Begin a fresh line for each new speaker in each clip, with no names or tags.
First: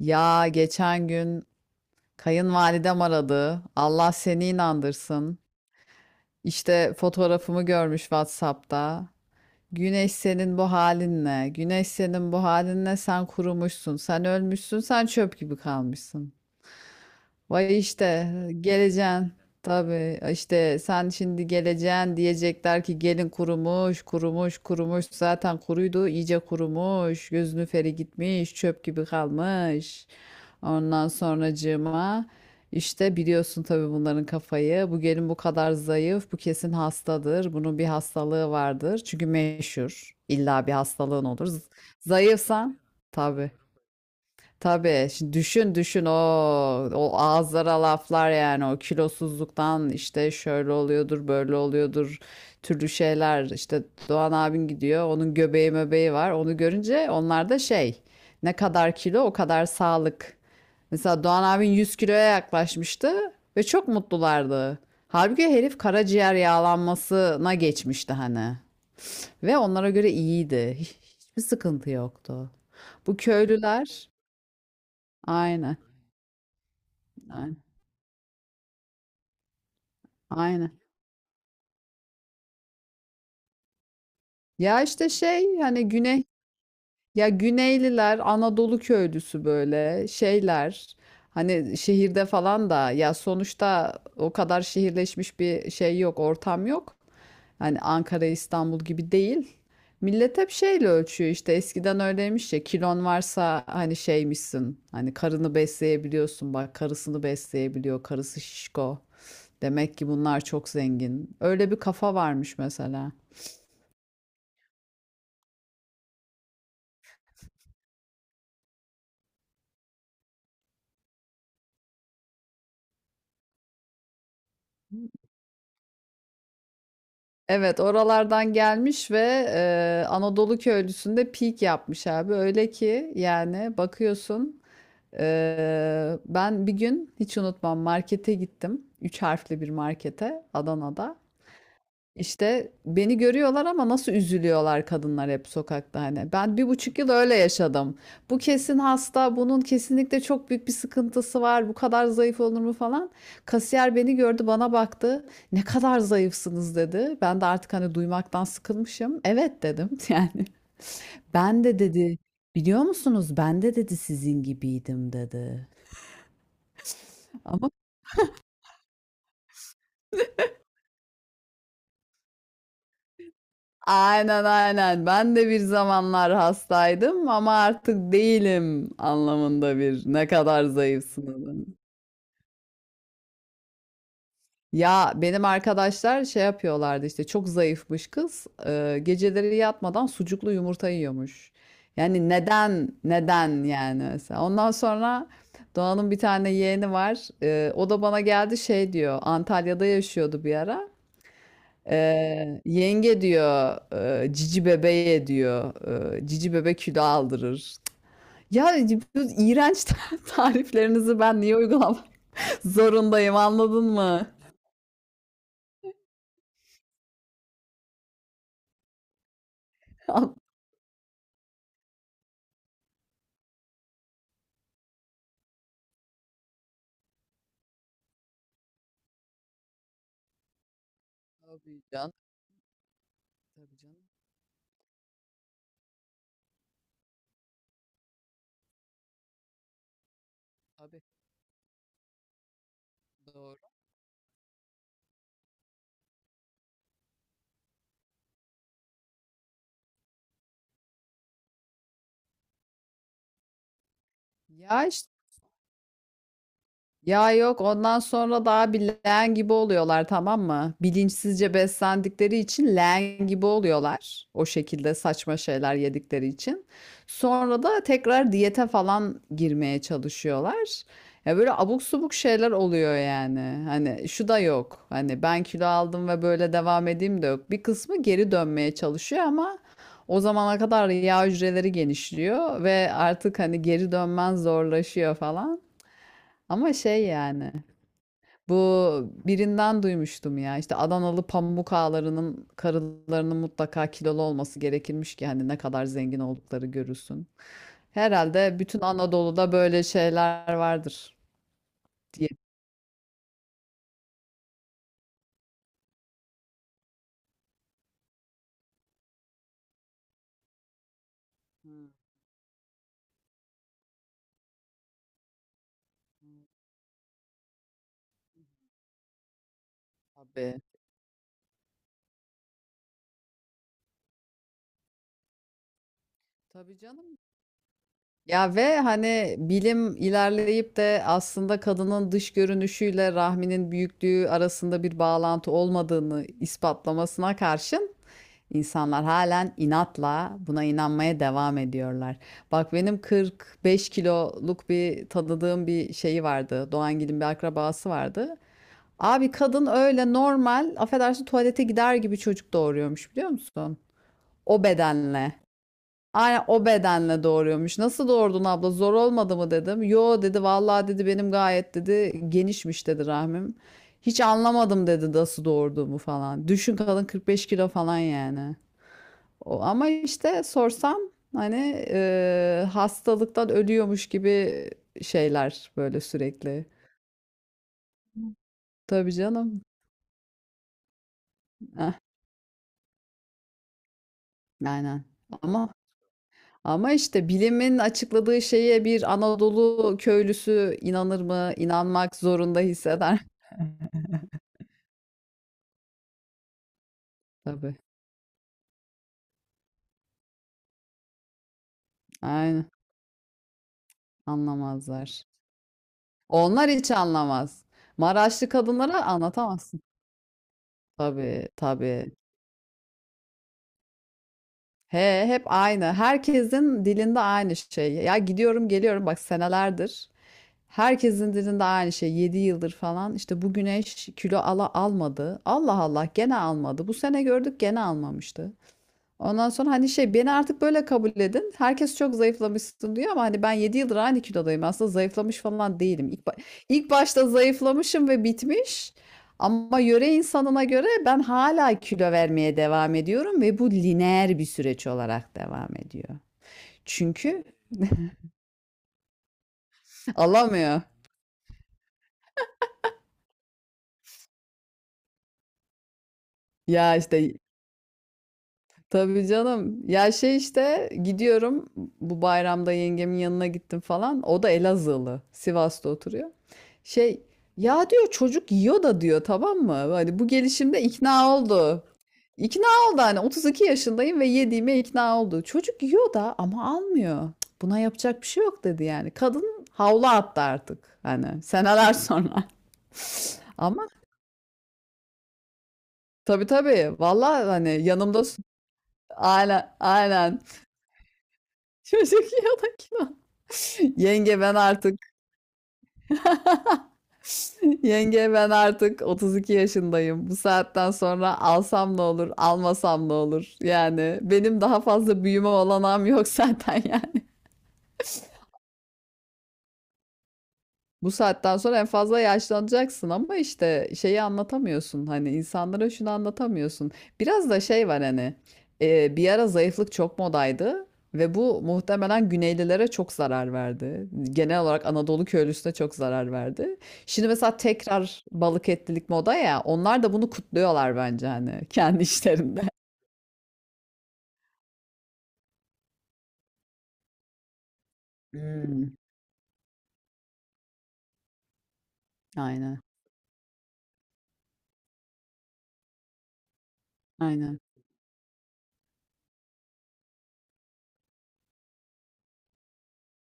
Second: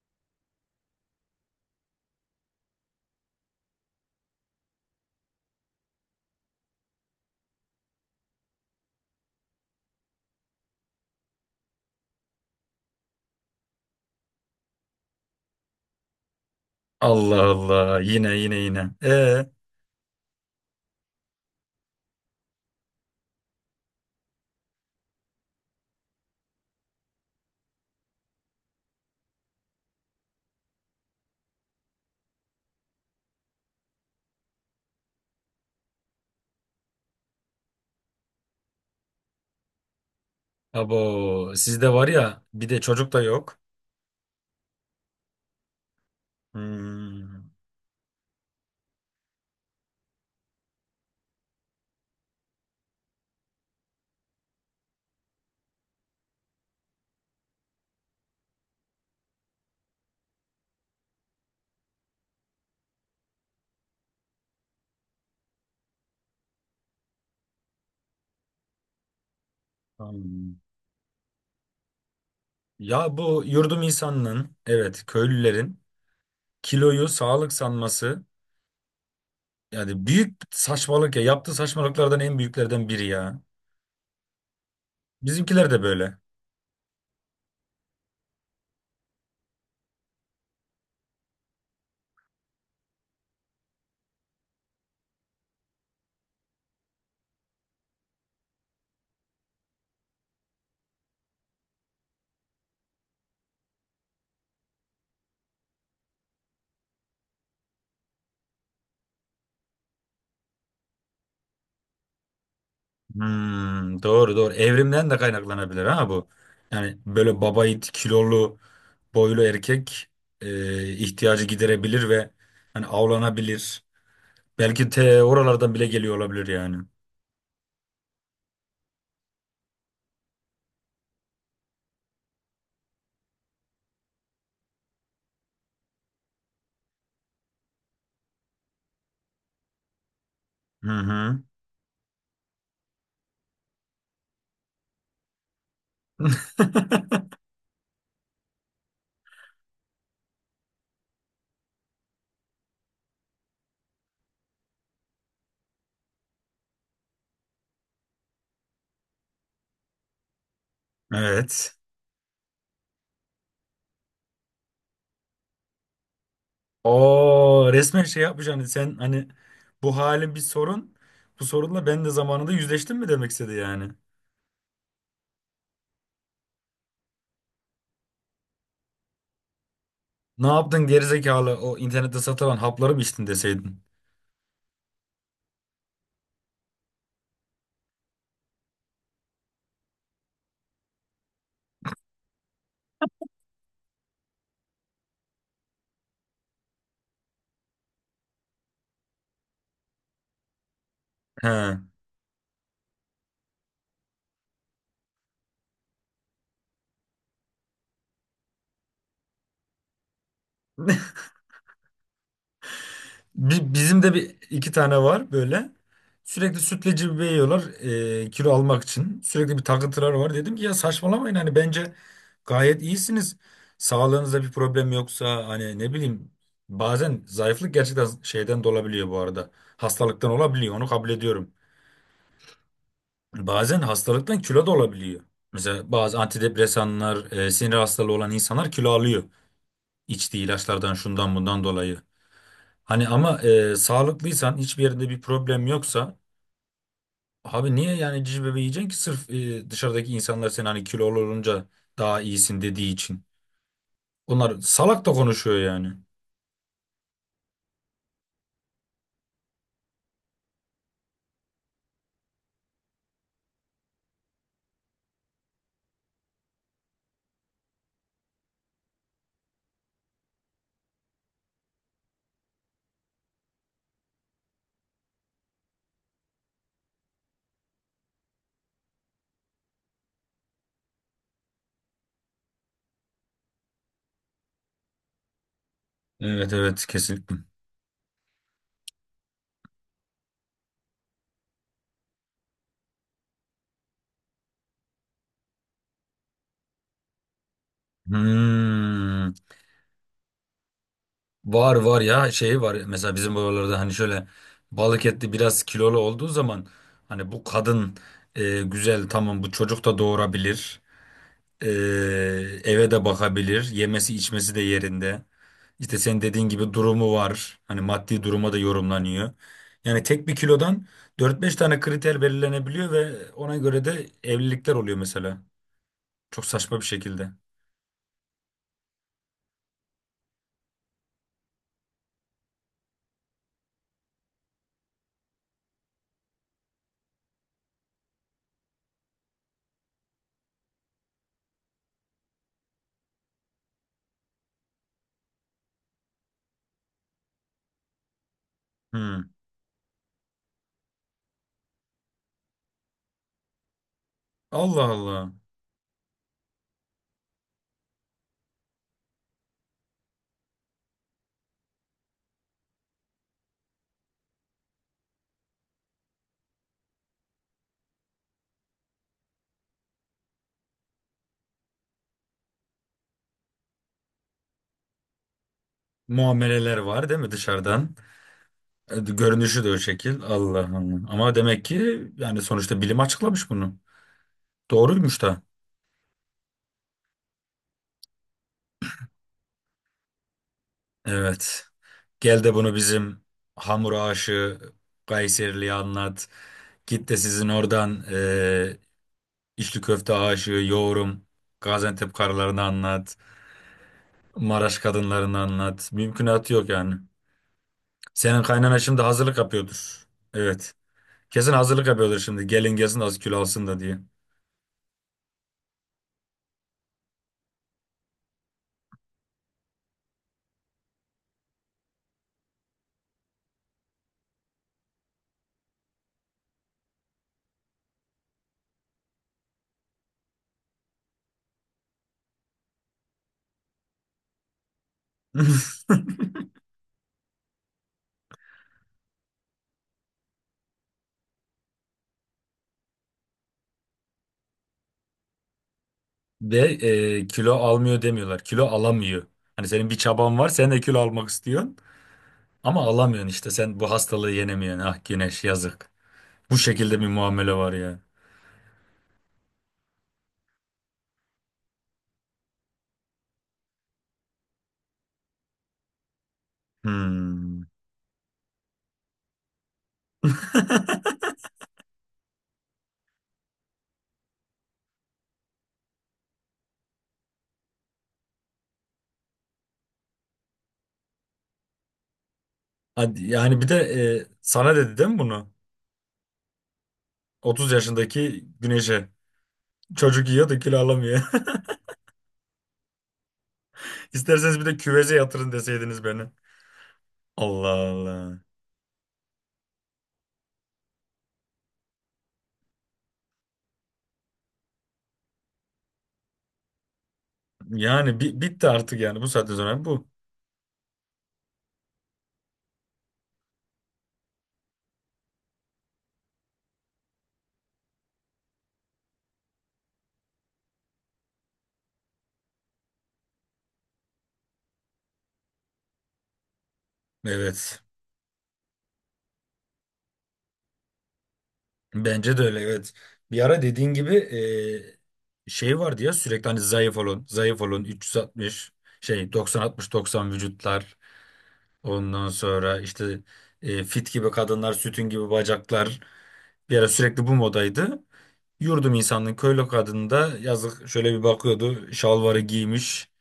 Ya geçen gün kayınvalidem aradı. Allah seni inandırsın. İşte fotoğrafımı görmüş WhatsApp'ta. Güneş senin bu halinle, güneş senin bu halinle sen kurumuşsun, sen ölmüşsün, sen çöp gibi kalmışsın.
Allah
Vay
Allah,
işte
yine.
geleceğin. Tabii işte sen şimdi geleceğin, diyecekler ki gelin kurumuş, kurumuş, kurumuş. Zaten kuruydu, iyice kurumuş. Gözünü feri gitmiş, çöp gibi kalmış. Ondan sonracığıma işte biliyorsun tabii bunların kafayı. Bu gelin bu kadar zayıf, bu kesin hastadır. Bunun bir hastalığı vardır. Çünkü meşhur. İlla bir hastalığın olur.
Abo sizde var ya, bir
Zayıfsan
de çocuk da
tabii.
yok.
Tabii. Şimdi düşün düşün o
Hmm,
ağızlara laflar, yani o kilosuzluktan işte şöyle oluyordur böyle oluyordur türlü şeyler. İşte Doğan abin gidiyor, onun göbeği möbeği var, onu görünce onlar da şey, ne kadar kilo o kadar sağlık. Mesela Doğan abin 100 kiloya yaklaşmıştı ve çok mutlulardı. Halbuki herif karaciğer yağlanmasına geçmişti hani ve onlara göre
hmm.
iyiydi. Hiçbir sıkıntı yoktu.
Ya
Bu
bu yurdum
köylüler.
insanının, evet,
Aynen.
köylülerin kiloyu sağlık
Aynen.
sanması yani büyük
Aynen.
saçmalık ya, yaptığı saçmalıklardan en büyüklerden biri ya.
Ya işte şey,
Bizimkiler de
hani
böyle.
güney, ya Güneyliler Anadolu köylüsü böyle şeyler. Hani şehirde falan da ya, sonuçta o kadar şehirleşmiş bir şey yok, ortam yok. Hani Ankara İstanbul gibi değil. Millet hep şeyle ölçüyor. İşte eskiden öyleymiş ya, kilon varsa hani şeymişsin, hani karını besleyebiliyorsun, bak karısını besleyebiliyor, karısı şişko. Demek ki bunlar çok zengin. Öyle bir kafa varmış mesela.
Hmm, doğru doğru, evrimden de kaynaklanabilir ha bu. Yani böyle babayit, kilolu, boylu erkek ihtiyacı giderebilir ve hani avlanabilir. Belki te oralardan bile geliyor olabilir yani.
Evet, oralardan gelmiş ve Anadolu köylüsünde peak yapmış abi. Öyle ki yani bakıyorsun, ben bir gün hiç unutmam markete gittim. Üç harfli bir markete,
Hı
Adana'da.
hı.
İşte beni görüyorlar ama nasıl üzülüyorlar kadınlar, hep sokakta hani. Ben bir buçuk yıl öyle yaşadım. Bu kesin hasta, bunun kesinlikle çok büyük bir sıkıntısı var. Bu kadar zayıf olur mu falan. Kasiyer beni gördü, bana baktı. Ne kadar zayıfsınız dedi. Ben de artık hani duymaktan sıkılmışım. Evet dedim yani. Ben
Evet.
de dedi, biliyor musunuz? Ben de dedi sizin gibiydim dedi.
O resmen şey yapmış, hani sen hani bu halin bir sorun. Bu sorunla ben de zamanında yüzleştim mi demek istedi yani.
Aynen aynen. Ben de bir zamanlar hastaydım ama artık değilim anlamında bir ne
Ne
kadar
yaptın
zayıfsınız.
gerizekalı, o internette satılan hapları mı içtin deseydin.
Ya benim arkadaşlar şey yapıyorlardı, işte çok zayıfmış kız, geceleri yatmadan sucuklu yumurta yiyormuş. Yani neden neden yani mesela. Ondan sonra Doğan'ın bir tane yeğeni var. O da bana geldi, şey diyor. Antalya'da yaşıyordu bir ara.
He.
Yenge diyor, cici bebeğe diyor, cici bebek kilo aldırır. Ya, bu iğrenç tariflerinizi ben niye uygulamak zorundayım, anladın
Bizim de
mı?
bir iki tane var böyle. Sürekli sütleci bir yiyorlar kilo almak için. Sürekli bir takıntıları var. Dedim ki ya saçmalamayın, hani bence gayet iyisiniz. Sağlığınızda bir problem yoksa, hani ne bileyim, bazen zayıflık gerçekten şeyden de olabiliyor bu arada. Hastalıktan olabiliyor, onu kabul ediyorum.
Tabii canım, tabii
Bazen
canım.
hastalıktan kilo da olabiliyor. Mesela bazı antidepresanlar, sinir hastalığı olan insanlar kilo alıyor. İçtiği ilaçlardan,
Tabii
şundan bundan dolayı. Hani ama
doğru.
sağlıklıysan, hiçbir yerinde bir problem yoksa abi niye yani cici bebeği yiyeceksin ki sırf dışarıdaki insanlar seni hani kilolu olunca daha iyisin dediği için. Onlar
Ya
salak
işte,
da konuşuyor yani.
ya yok, ondan sonra daha bir leğen gibi oluyorlar, tamam mı? Bilinçsizce beslendikleri için leğen gibi oluyorlar. O şekilde saçma şeyler yedikleri için. Sonra da tekrar diyete falan girmeye çalışıyorlar. Ya böyle abuk subuk şeyler oluyor yani. Hani şu da yok. Hani ben kilo aldım ve böyle devam edeyim de yok. Bir kısmı geri dönmeye çalışıyor ama o zamana kadar yağ hücreleri genişliyor ve artık hani geri dönmen zorlaşıyor falan.
Evet
Ama
evet,
şey
kesinlikle.
yani, bu, birinden duymuştum ya, işte Adanalı pamuk ağalarının karılarının mutlaka kilolu olması gerekirmiş ki hani ne kadar zengin oldukları görülsün. Herhalde bütün
Hmm.
Anadolu'da böyle şeyler vardır
Var var
diye.
ya, şey var mesela bizim buralarda, hani şöyle balık etli biraz kilolu olduğu zaman hani bu kadın güzel, tamam, bu çocuk da doğurabilir. Ee,
Hmm,
Eve de bakabilir. Yemesi içmesi de yerinde. İşte senin dediğin gibi durumu var. Hani maddi duruma da yorumlanıyor. Yani tek bir
tabii.
kilodan dört beş tane kriter belirlenebiliyor ve ona göre de evlilikler oluyor mesela. Çok
Tabii
saçma bir
canım.
şekilde.
Ya ve hani bilim ilerleyip de aslında kadının dış görünüşüyle rahminin büyüklüğü arasında bir bağlantı olmadığını ispatlamasına karşın insanlar halen inatla buna inanmaya devam ediyorlar. Bak benim 45 kiloluk bir tanıdığım bir şeyi vardı. Doğangil'in bir akrabası vardı.
Hmm.
Abi kadın öyle normal, affedersin tuvalete gider gibi çocuk doğuruyormuş, biliyor musun? O
Allah Allah.
bedenle. Aynen o bedenle doğuruyormuş. Nasıl doğurdun abla? Zor olmadı mı dedim. Yo dedi, vallahi dedi benim gayet dedi genişmiş dedi rahmim. Hiç anlamadım dedi nasıl doğurduğumu falan. Düşün kadın 45 kilo falan yani. O, ama işte sorsam hani hastalıktan ölüyormuş gibi şeyler böyle sürekli.
Muameleler var değil mi dışarıdan?
Tabii canım.
Görünüşü de o şekil. Allah Allah. Ama demek
Eh,
ki yani sonuçta bilim açıklamış bunu.
aynen.
Doğruymuş da.
Ama Ama işte bilimin açıkladığı şeye bir Anadolu köylüsü inanır mı?
Evet.
İnanmak
Gel de
zorunda
bunu
hisseder.
bizim hamur aşığı Kayserili'ye anlat. Git de sizin
Tabii.
oradan içli köfte aşığı yoğurum Gaziantep karılarını
Aynen.
anlat. Maraş
Anlamazlar.
kadınlarını anlat. Mümkünatı yok
Onlar hiç
yani.
anlamaz.
Senin
Maraşlı
kaynana şimdi
kadınlara
hazırlık
anlatamazsın.
yapıyordur. Evet.
Tabii,
Kesin hazırlık
tabii.
yapıyordur şimdi. Gelin gelsin az kilo alsın da diye.
He, hep aynı. Herkesin dilinde aynı şey. Ya gidiyorum geliyorum bak senelerdir. Herkesin dilinde aynı şey. 7 yıldır falan. İşte bu güneş kilo ala almadı. Allah Allah gene almadı. Bu sene gördük gene almamıştı. Ondan sonra hani şey, beni artık böyle kabul edin. Herkes çok zayıflamışsın diyor ama hani ben 7 yıldır aynı kilodayım. Aslında zayıflamış falan değilim. İlk başta zayıflamışım ve bitmiş. Ama yöre insanına göre ben hala kilo vermeye devam ediyorum ve bu lineer bir süreç olarak devam ediyor.
Ve
Çünkü
kilo almıyor demiyorlar. Kilo alamıyor. Hani senin bir çaban var, sen de
alamıyor.
kilo almak istiyorsun. Ama alamıyorsun, işte sen bu hastalığı yenemiyorsun. Ah Güneş, yazık. Bu
Ya
şekilde bir
işte,
muamele var ya.
tabii canım. Ya şey işte gidiyorum, bu bayramda yengemin yanına gittim falan. O da Elazığlı. Sivas'ta oturuyor. Şey,
Hmm.
ya diyor çocuk yiyor da diyor, tamam mı? Hani bu gelişimde ikna oldu. İkna oldu, hani 32 yaşındayım ve yediğime ikna oldu. Çocuk yiyor da ama almıyor. Cık, buna yapacak bir şey yok dedi yani. Kadın havlu attı artık hani, seneler sonra.
Hadi yani, bir de
Ama
sana dedi değil mi bunu?
tabii tabii valla hani
30
yanımda
yaşındaki Güneş'e.
aynen
Çocuk
aynen.
yiyor da kilo alamıyor.
Çocuk yanakına. Yenge ben
İsterseniz bir de
artık
küveze yatırın deseydiniz beni. Allah
Yenge
Allah.
ben artık 32 yaşındayım. Bu saatten sonra alsam ne olur, almasam ne olur? Yani benim daha fazla büyüme olanağım yok zaten yani.
Yani bitti artık yani bu saatten sonra bu.
Bu saatten sonra en fazla yaşlanacaksın ama işte şeyi anlatamıyorsun, hani insanlara şunu anlatamıyorsun. Biraz da şey var hani, bir ara zayıflık çok modaydı ve bu muhtemelen Güneylilere çok zarar verdi. Genel olarak Anadolu köylüsüne çok zarar verdi. Şimdi mesela
Evet.
tekrar balık etlilik moda ya, onlar da bunu kutluyorlar bence hani kendi
Bence de öyle,
işlerinde.
evet. Bir ara dediğin gibi şey vardı ya, sürekli hani zayıf olun, zayıf olun, 360
Hmm,
şey, 90 60 90 vücutlar. Ondan
aynen
sonra işte fit gibi kadınlar, sütün gibi bacaklar, bir ara sürekli bu
aynen.
modaydı. Yurdum insanın köylü kadını da yazık şöyle bir bakıyordu. Şalvarı giymiş.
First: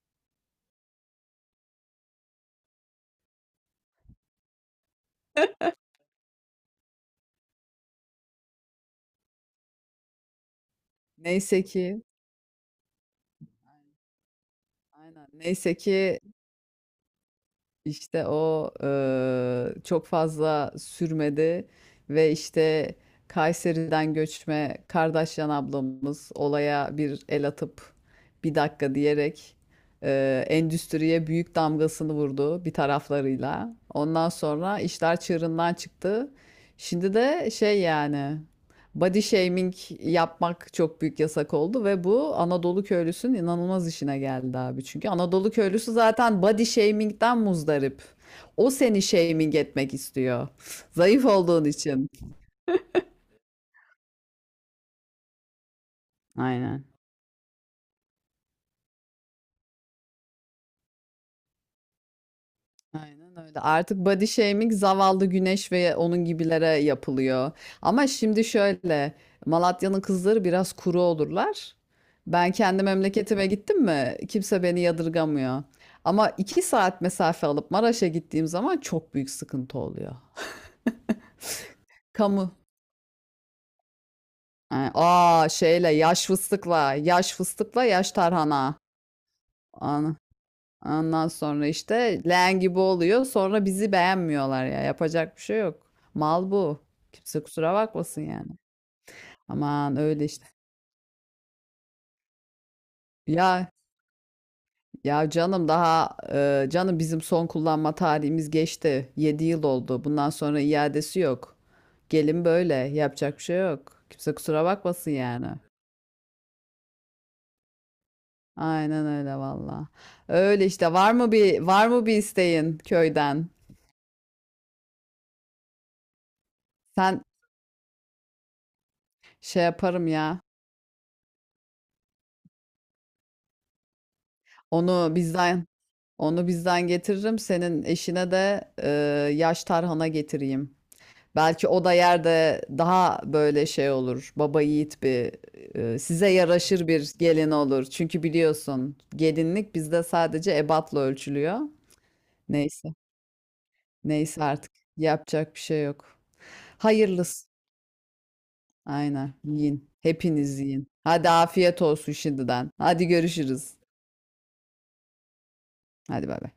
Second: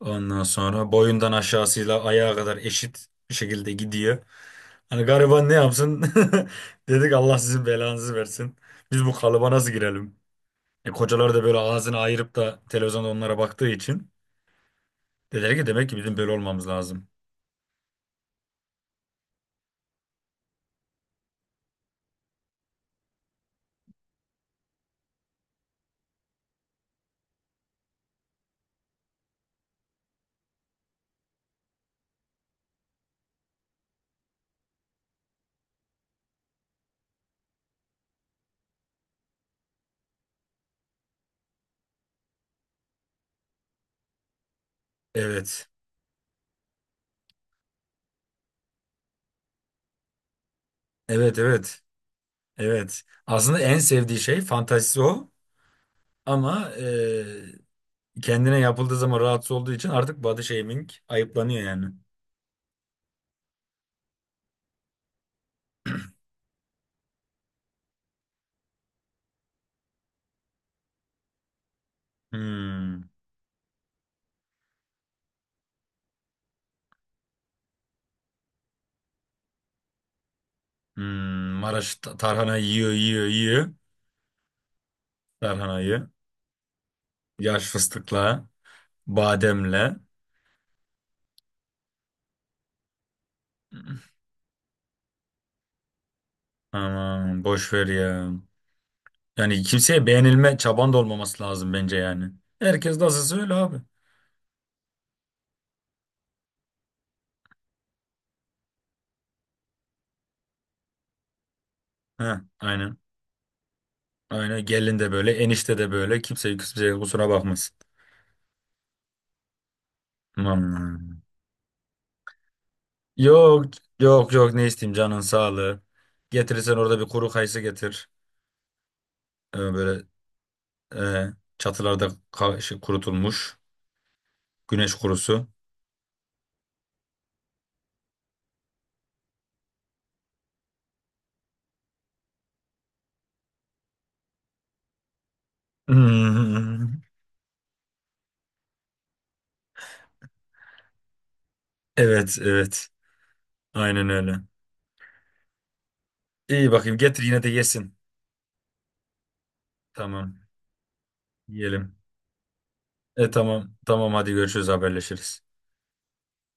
Ondan sonra boyundan aşağısıyla ayağa kadar eşit bir şekilde gidiyor. Hani gariban ne yapsın? Dedik Allah sizin belanızı versin. Biz bu kalıba nasıl girelim? Kocalar da böyle
Neyse
ağzını
ki.
ayırıp da televizyonda onlara baktığı için
Aynen.
dediler ki
Neyse
demek ki bizim
ki.
böyle olmamız lazım.
İşte o çok fazla sürmedi ve işte Kayseri'den göçme Kardeşyan ablamız olaya bir el atıp, bir dakika diyerek, endüstriye büyük damgasını vurdu bir taraflarıyla. Ondan sonra işler çığırından çıktı. Şimdi de şey yani, body shaming yapmak çok büyük yasak oldu ve bu Anadolu köylüsünün inanılmaz işine geldi abi. Çünkü Anadolu
Evet.
köylüsü zaten body shaming'den muzdarip. O seni shaming etmek istiyor. Zayıf
Evet
olduğun
evet.
için.
Evet. Aslında en sevdiği şey fantazisi o. Ama
Aynen.
kendine yapıldığı zaman rahatsız olduğu için artık body shaming ayıplanıyor yani.
Aynen öyle. Artık body shaming zavallı Güneş ve onun gibilere yapılıyor. Ama şimdi şöyle, Malatya'nın kızları biraz kuru olurlar. Ben kendi
Hmm.
memleketime gittim mi kimse beni yadırgamıyor. Ama iki saat mesafe alıp Maraş'a gittiğim zaman çok büyük sıkıntı oluyor.
Hmm. Maraş
Kamu.
tarhana yiyor yiyor yiyor.
Ha, aa şeyle
Tarhanayı.
yaş fıstıkla, yaş
Yaş
fıstıkla yaş
fıstıkla.
tarhana.
Bademle.
Ana. Ondan sonra işte leğen gibi oluyor. Sonra bizi beğenmiyorlar ya. Yapacak bir şey yok. Mal bu. Kimse
Aman boş
kusura
ver
bakmasın
ya.
yani.
Yani
Aman
kimseye
öyle işte.
beğenilme çaban da olmaması lazım bence yani. Herkes nasılsa öyle
Ya
abi.
ya canım, daha canım bizim son kullanma tarihimiz geçti. Yedi yıl oldu. Bundan sonra iadesi yok.
Heh,
Gelin böyle.
aynen.
Yapacak bir şey yok. Kimse
Aynen
kusura
gelin
bakmasın
de böyle,
yani.
enişte de böyle, kimse kimseye kusura bakmasın.
Aynen öyle valla. Öyle işte,
Aman.
var mı bir isteğin köyden?
Yok yok yok, ne isteyeyim, canın sağlığı. Getirirsen orada bir
Sen
kuru kayısı getir.
şey
Böyle
yaparım ya.
e, çatılarda kurutulmuş güneş
Onu
kurusu.
bizden Onu bizden getiririm. Senin eşine de yaş tarhana getireyim. Belki o da yerde daha böyle şey olur. Baba yiğit bir, size yaraşır
Hmm,
bir gelin olur. Çünkü biliyorsun gelinlik bizde sadece ebatla ölçülüyor.
evet evet,
Neyse.
aynen öyle.
Neyse artık. Yapacak bir şey yok.
İyi, bakayım getir, yine
Hayırlısı.
de yesin.
Aynen. Yiyin.
Tamam,
Hepiniz yiyin. Hadi afiyet
yiyelim.
olsun şimdiden. Hadi
Tamam
görüşürüz.
tamam, hadi görüşürüz, haberleşiriz.
Hadi bay bay.